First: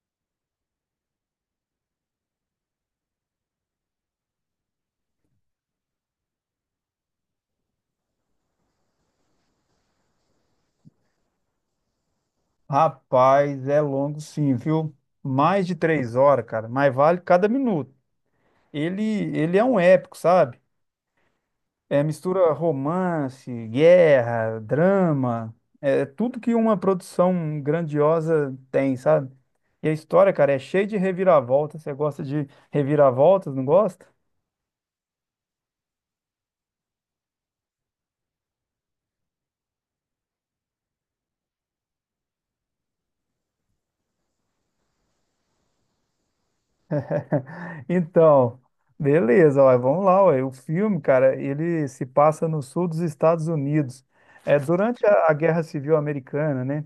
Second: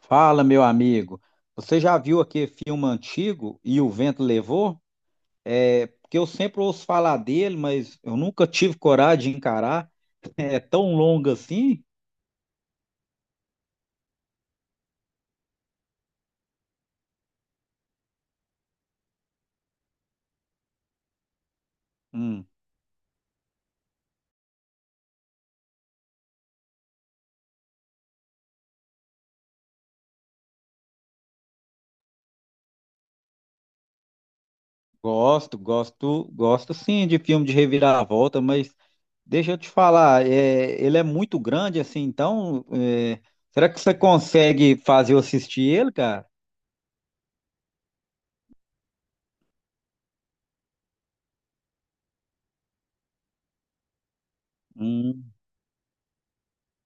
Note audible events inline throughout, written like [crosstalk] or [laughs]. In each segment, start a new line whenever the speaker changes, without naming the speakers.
Fala, meu amigo. Você já viu aquele filme antigo E o Vento Levou? É, porque eu sempre ouço falar dele, mas eu nunca tive coragem de encarar. [laughs] É tão longo assim?
Rapaz, é longo sim, viu? Mais de 3 horas, cara, mas vale cada minuto. Ele, ele é um épico, sabe? É
Hum,
mistura romance, guerra, drama, é tudo que uma produção grandiosa tem, sabe? E a história, cara, é cheia de reviravoltas. Você gosta de reviravoltas, não gosta?
gosto, gosto, gosto sim de filme de reviravolta, mas deixa eu te falar, ele é muito grande assim, será que você consegue fazer eu assistir ele, cara?
Então, beleza, ó, vamos lá, ó. O filme, cara, ele se passa no sul dos Estados Unidos. É durante a
Hum,
Guerra Civil Americana, né?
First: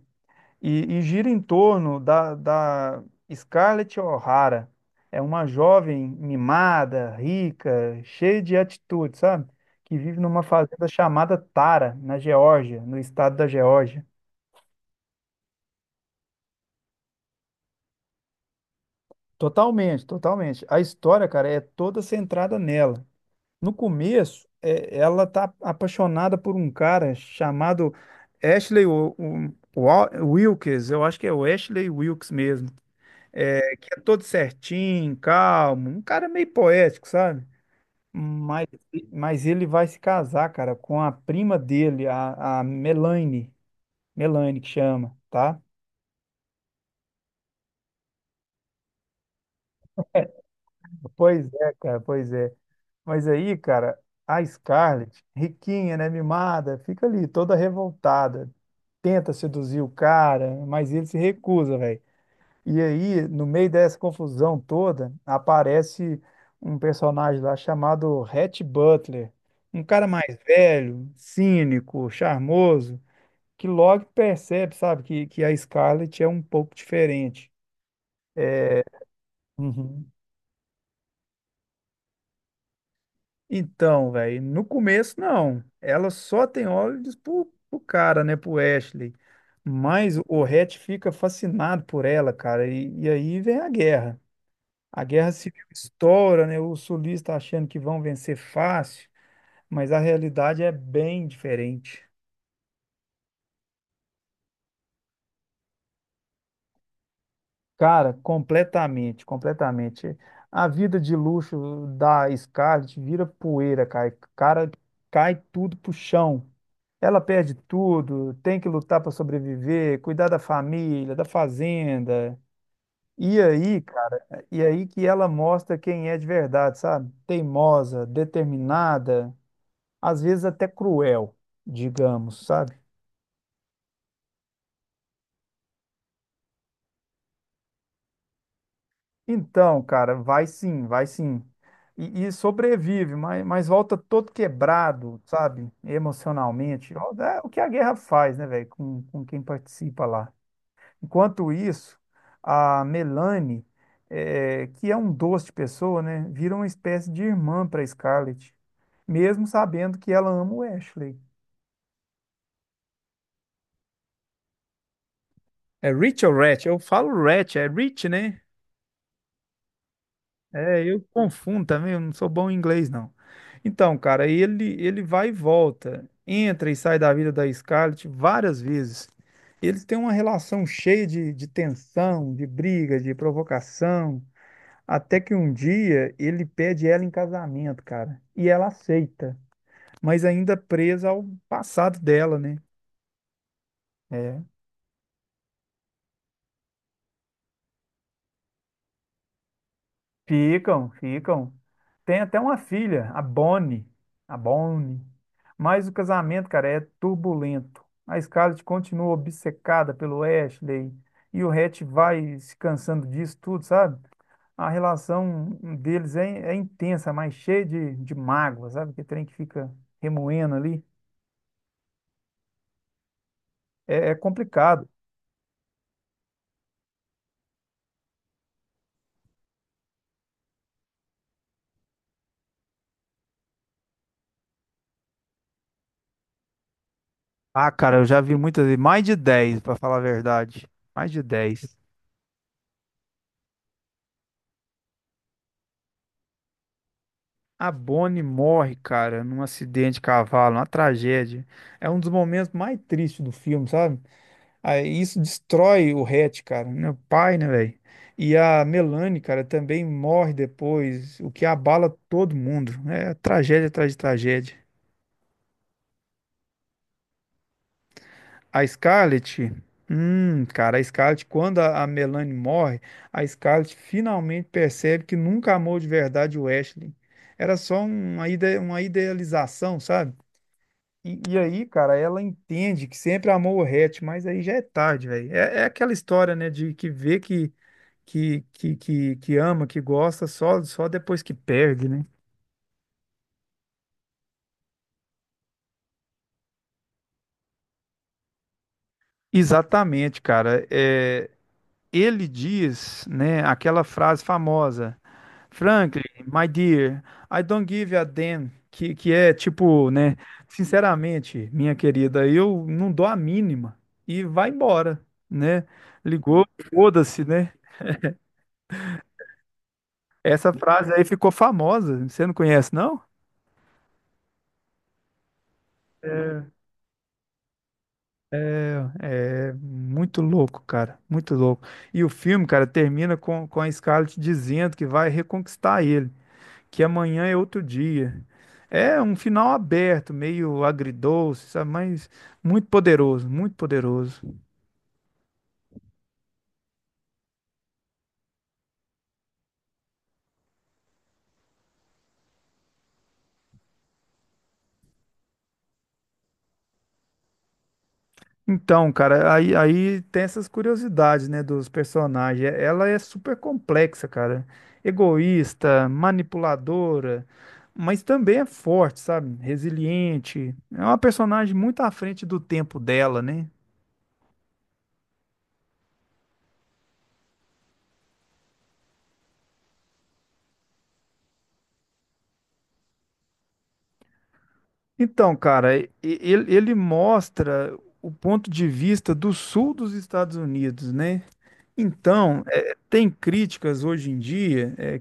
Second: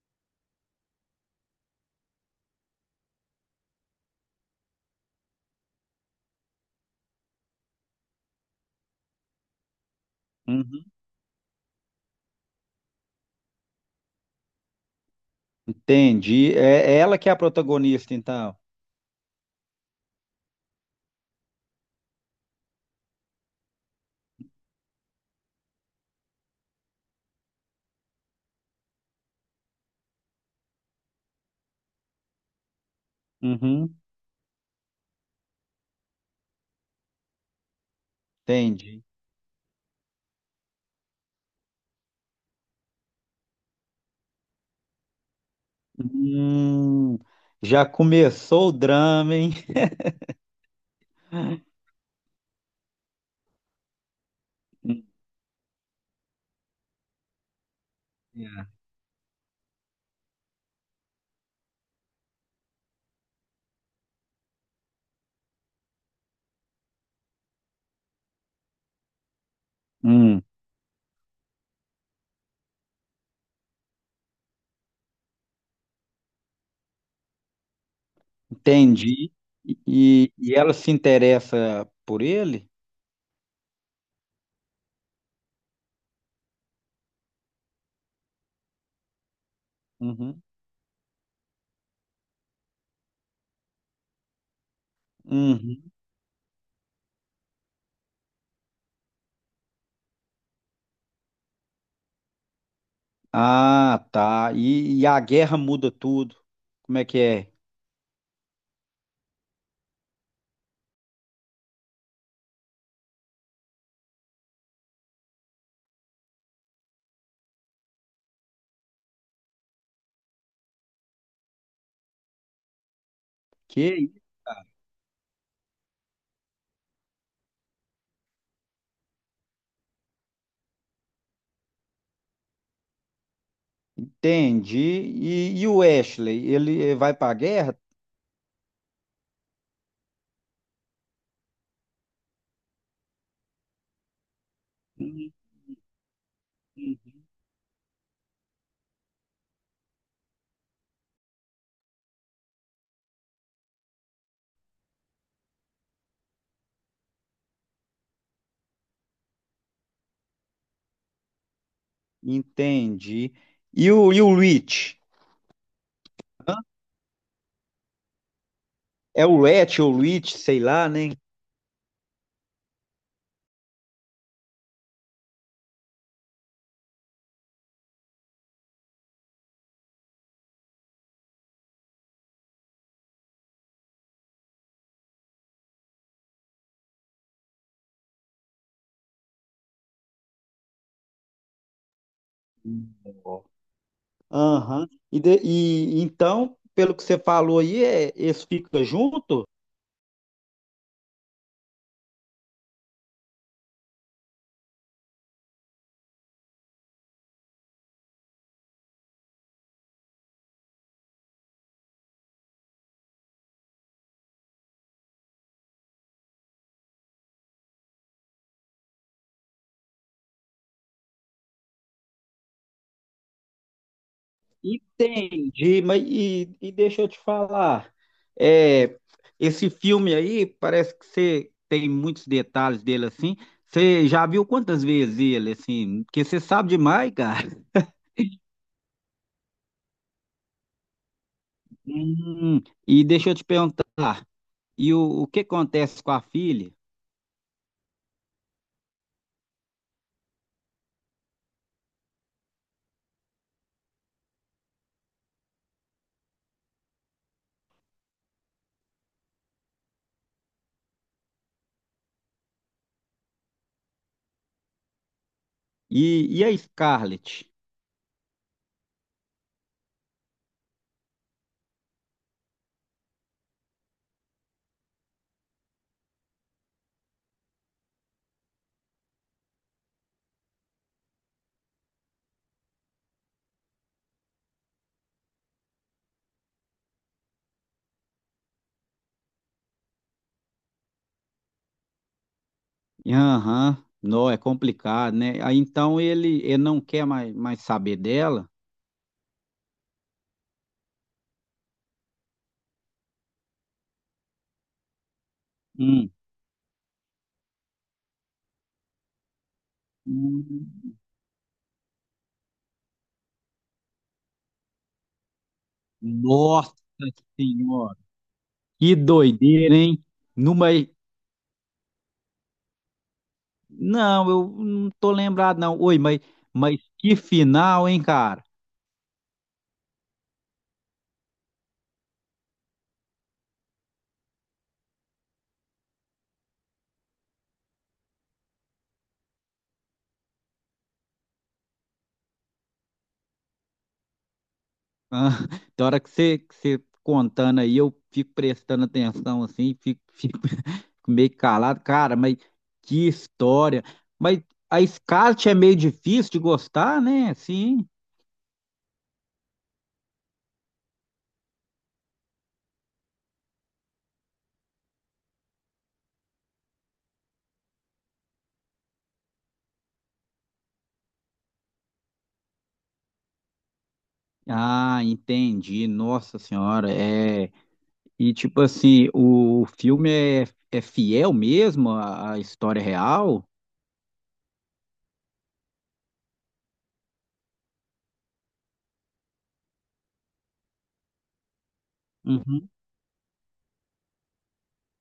E gira em torno da Scarlett O'Hara. É uma jovem mimada, rica, cheia de atitude, sabe? Que vive numa
uhum,
fazenda chamada Tara, na Geórgia, no estado da Geórgia.
entendi. É, ela que é a protagonista, então.
Totalmente, totalmente. A história, cara, é toda centrada nela. No começo, é, ela tá apaixonada por um cara chamado Ashley Wilkes, eu acho que é o Ashley Wilkes mesmo. É, que
Uhum,
é todo certinho, calmo, um cara meio poético, sabe? Mas,
entendi.
mas ele vai se casar, cara, com a prima dele, a Melanie, Melanie que chama, tá?
Hum, já começou o drama, hein?
Pois é,
[laughs]
cara, pois é. Mas aí, cara, a
Hum,
Scarlett, riquinha, né, mimada, fica ali toda revoltada,
é.
tenta seduzir o cara, mas ele se recusa, velho. E aí, no meio dessa confusão toda, aparece um personagem lá chamado Rhett Butler, um cara mais
Hum,
velho, cínico, charmoso, que logo percebe, sabe, que a Scarlett é um pouco diferente.
entendi.
Uhum.
E ela se interessa por ele?
Então, velho, no começo não. Ela só tem olhos pro cara, né, pro Ashley. Mas o
Uhum.
Rhett fica fascinado por ela, cara, e aí vem a guerra. A guerra civil
Uhum.
estoura, né? Os sulistas tá achando que vão vencer fácil, mas a realidade é bem diferente.
Ah, tá. E a guerra muda tudo. Como é que é?
Cara, completamente, completamente. A vida de luxo da Scarlett vira poeira, cara. Cara, cai tudo pro chão. Ela perde tudo, tem que lutar para sobreviver, cuidar da família, da fazenda. E aí,
Que?
cara, e aí que ela mostra quem é de verdade, sabe? Teimosa, determinada. Às vezes até cruel, digamos, sabe?
Entendi. E o Ashley, ele vai para a guerra?
Então, cara, vai sim, vai sim. E sobrevive, mas volta todo quebrado,
Uhum.
sabe? Emocionalmente. Ó, é o que a guerra faz, né, velho? Com quem participa lá. Enquanto isso, a Melanie, é, que é um doce de pessoa, né? Vira uma espécie de irmã para Scarlett, mesmo sabendo que ela ama o Ashley.
Entendi. E o Rich?
É Rich ou Ratch? Eu falo Ratch, é Rich, né?
É o Rhett ou Rich, sei
É,
lá,
eu
né?
confundo também, eu não sou bom em inglês, não. Então, cara, ele vai e volta, entra e sai da vida da Scarlett várias vezes. Eles têm uma relação cheia de tensão, de briga, de provocação, até que um dia ele pede ela em casamento, cara, e ela aceita, mas ainda presa ao passado dela, né?
Hum.
É,
Aham. E então, pelo que você falou aí, eles ficam junto?
ficam, ficam. Tem até uma filha, a Bonnie. A Bonnie. Mas o casamento, cara, é turbulento. A Scarlett continua obcecada pelo Ashley e o Hatch vai se cansando disso tudo, sabe? A relação deles é intensa, mas cheia de mágoa, sabe? Que trem que fica remoendo ali. É, é complicado.
Entendi, mas e deixa eu te falar, é, esse filme aí parece que você tem muitos detalhes dele assim. Você já viu quantas vezes ele assim? Porque você sabe demais, cara.
Ah, cara, eu já vi muitas vezes, mais de 10, pra falar a verdade. Mais de 10.
Hum, e deixa eu te perguntar, e o que acontece com a filha?
A Bonnie morre, cara, num acidente de cavalo, uma tragédia. É um dos momentos mais tristes do filme, sabe? Aí isso destrói o Hatch, cara, meu pai, né, velho? E a Melanie, cara, também morre depois, o que abala todo mundo. É tragédia atrás de tragédia.
E a Scarlett?
A Scarlett, cara, a Scarlett, quando a Melanie morre, a Scarlett finalmente percebe que nunca amou de verdade o Ashley. Era só uma idealização, sabe? E aí, cara, ela entende que sempre amou o Hatch, mas aí já é tarde, velho. É, é aquela história, né, de que vê que, que ama, que gosta, só depois que perde, né?
Aham. Não, é complicado, né? Aí então ele não quer mais saber dela.
Exatamente, cara. É, ele diz, né, aquela frase famosa, Franklin,
Hum.
my dear, I don't give a damn, que é tipo, né,
Hum.
sinceramente, minha querida, eu não dou a mínima. E vai embora, né? Ligou,
Nossa
foda-se, né?
Senhora, que doideira, hein?
Essa
Não, mas,
frase aí ficou famosa. Você não conhece, não?
não, eu não tô lembrado, não. Oi, mas que final, hein, cara?
É muito louco, cara. Muito louco. E o filme, cara, termina com a Scarlett dizendo que vai reconquistar ele, que amanhã é outro dia. É um final aberto, meio agridoce, sabe? Mas muito poderoso, muito poderoso.
Ah, [laughs] da hora que você contando aí, eu fico prestando atenção assim, fico, fico [laughs] meio calado. Cara, mas que história. Mas a Scarlett é meio difícil de gostar, né? Sim.
Então, cara, aí, aí tem essas curiosidades, né, dos personagens. É, ela é super complexa, cara. Egoísta, manipuladora, mas também é forte, sabe? Resiliente. É uma personagem muito à frente do tempo dela, né?
Ah, entendi. Nossa Senhora, é. E tipo assim, é fiel mesmo à, à história real?
Então, cara, ele mostra o ponto de vista do sul dos Estados Unidos, né? Então,
Uhum.
é, tem críticas hoje em dia, é,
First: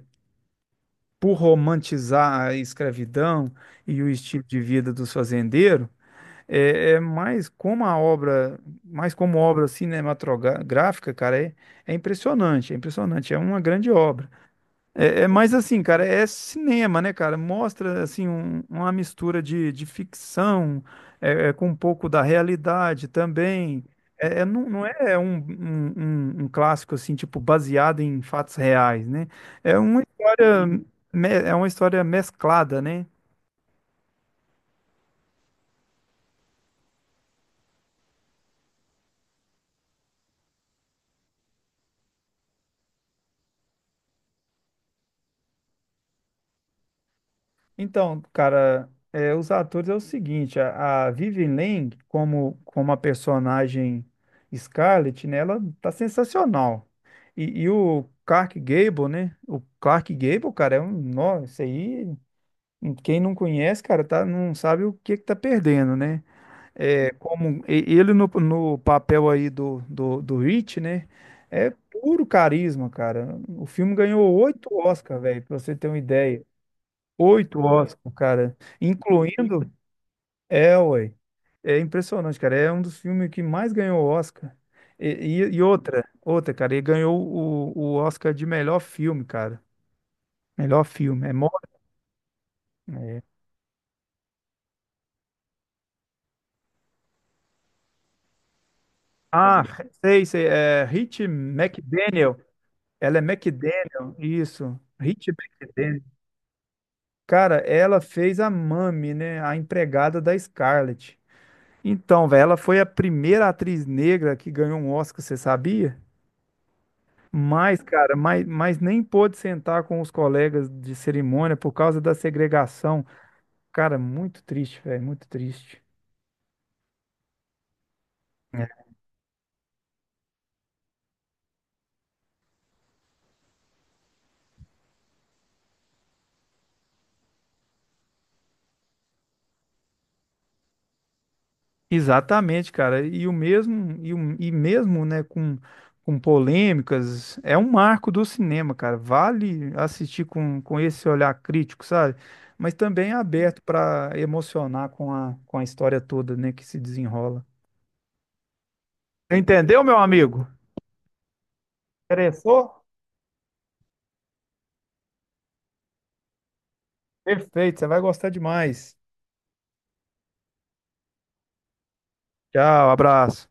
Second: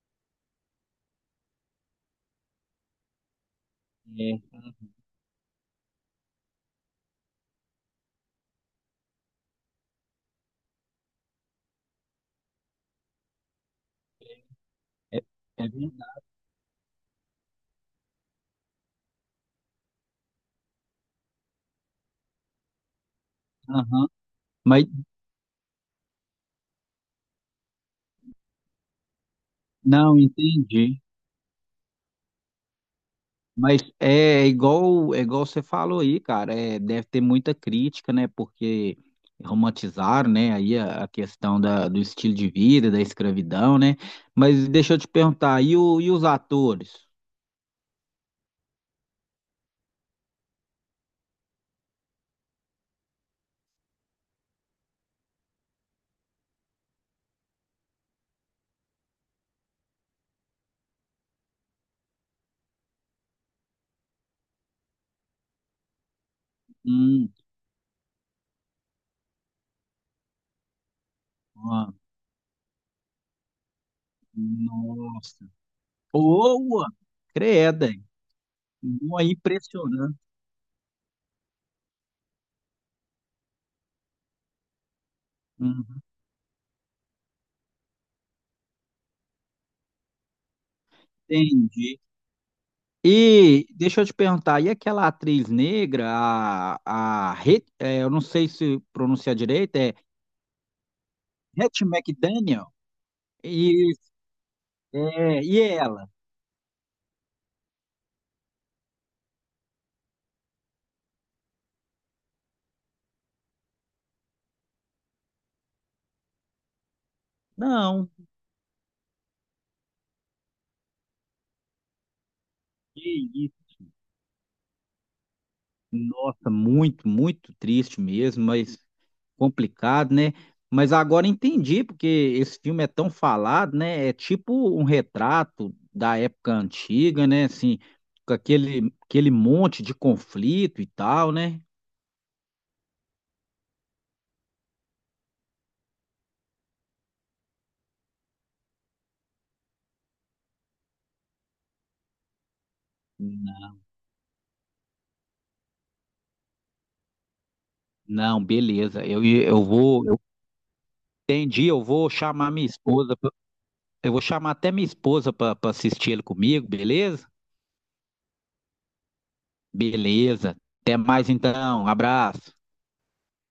por romantizar a escravidão e o estilo
É,
de vida dos fazendeiros. É, é mais como a obra, mais como obra cinematográfica, cara, é, é impressionante, é impressionante, é uma grande obra.
é,
É, é mais
é
assim, cara, é
verdade.
cinema, né, cara? Mostra, assim, uma mistura de ficção é, é, com um pouco da realidade também.
Aham.
É, é não,
Mas
não é um, um, um clássico, assim, tipo, baseado em fatos reais, né? É uma
não
história,
entendi.
é uma história mesclada, né?
Mas é igual você falou aí, cara. É, deve ter muita crítica, né? Porque romantizaram, né? Aí a questão da, do estilo de vida, da escravidão, né? Mas deixa eu te perguntar, e, o, e os atores?
Então, cara, é, os atores é o seguinte, a Vivien Leigh, como, como a personagem Scarlett, né, ela tá sensacional. E o Clark Gable, né, o Clark Gable, cara, é um, nossa, isso aí, quem não conhece, cara, tá, não sabe o que que tá perdendo, né? É,
Hum,
como ele no, no papel aí do, do Rich, né, é
ah,
puro carisma, cara. O filme ganhou 8 Oscar, velho,
nossa.
pra você ter uma ideia.
Boa,
Oito
credem.
Oscar, cara.
Boa,
Incluindo.
impressionante.
É, ué. É impressionante, cara. É um dos filmes que mais ganhou Oscar. E
Uhum.
outra, outra, cara. Ele ganhou o Oscar de melhor filme, cara. Melhor filme. É, mó-
Entendi.
é.
E deixa eu te perguntar, e aquela atriz negra, é, eu não sei se pronunciar
Ah,
direito, é
sei, sei. É Rich
Hattie
McDaniel.
McDaniel?
Ela é
E,
McDaniel, isso. Rich
é, e
McDaniel.
ela?
Cara, ela fez a Mami, né? A empregada da Scarlett. Então, velho, ela foi a primeira atriz negra que ganhou um Oscar, você sabia? Mas,
Não.
cara, mas nem pôde sentar com os colegas de cerimônia por causa da segregação. Cara, muito triste, velho, muito triste.
Nossa, muito, muito triste mesmo, mas
É.
complicado, né? Mas agora entendi porque esse filme é tão falado, né? É tipo um retrato da época antiga, né? Assim, com aquele, aquele monte de conflito e tal, né?
Exatamente, cara. E o mesmo, e, e mesmo, né, com polêmicas, é um marco do cinema, cara. Vale assistir com esse olhar crítico, sabe? Mas também é aberto para emocionar com a história toda, né, que se desenrola.
Não, beleza. Eu, eu
Entendeu, meu
vou, eu
amigo?
entendi, eu vou chamar minha
Interessou?
esposa, pra- eu vou chamar até minha esposa para assistir ele comigo, beleza?
Perfeito, você vai gostar demais.
Beleza. Até mais então. Abraço.
Tchau, abraço.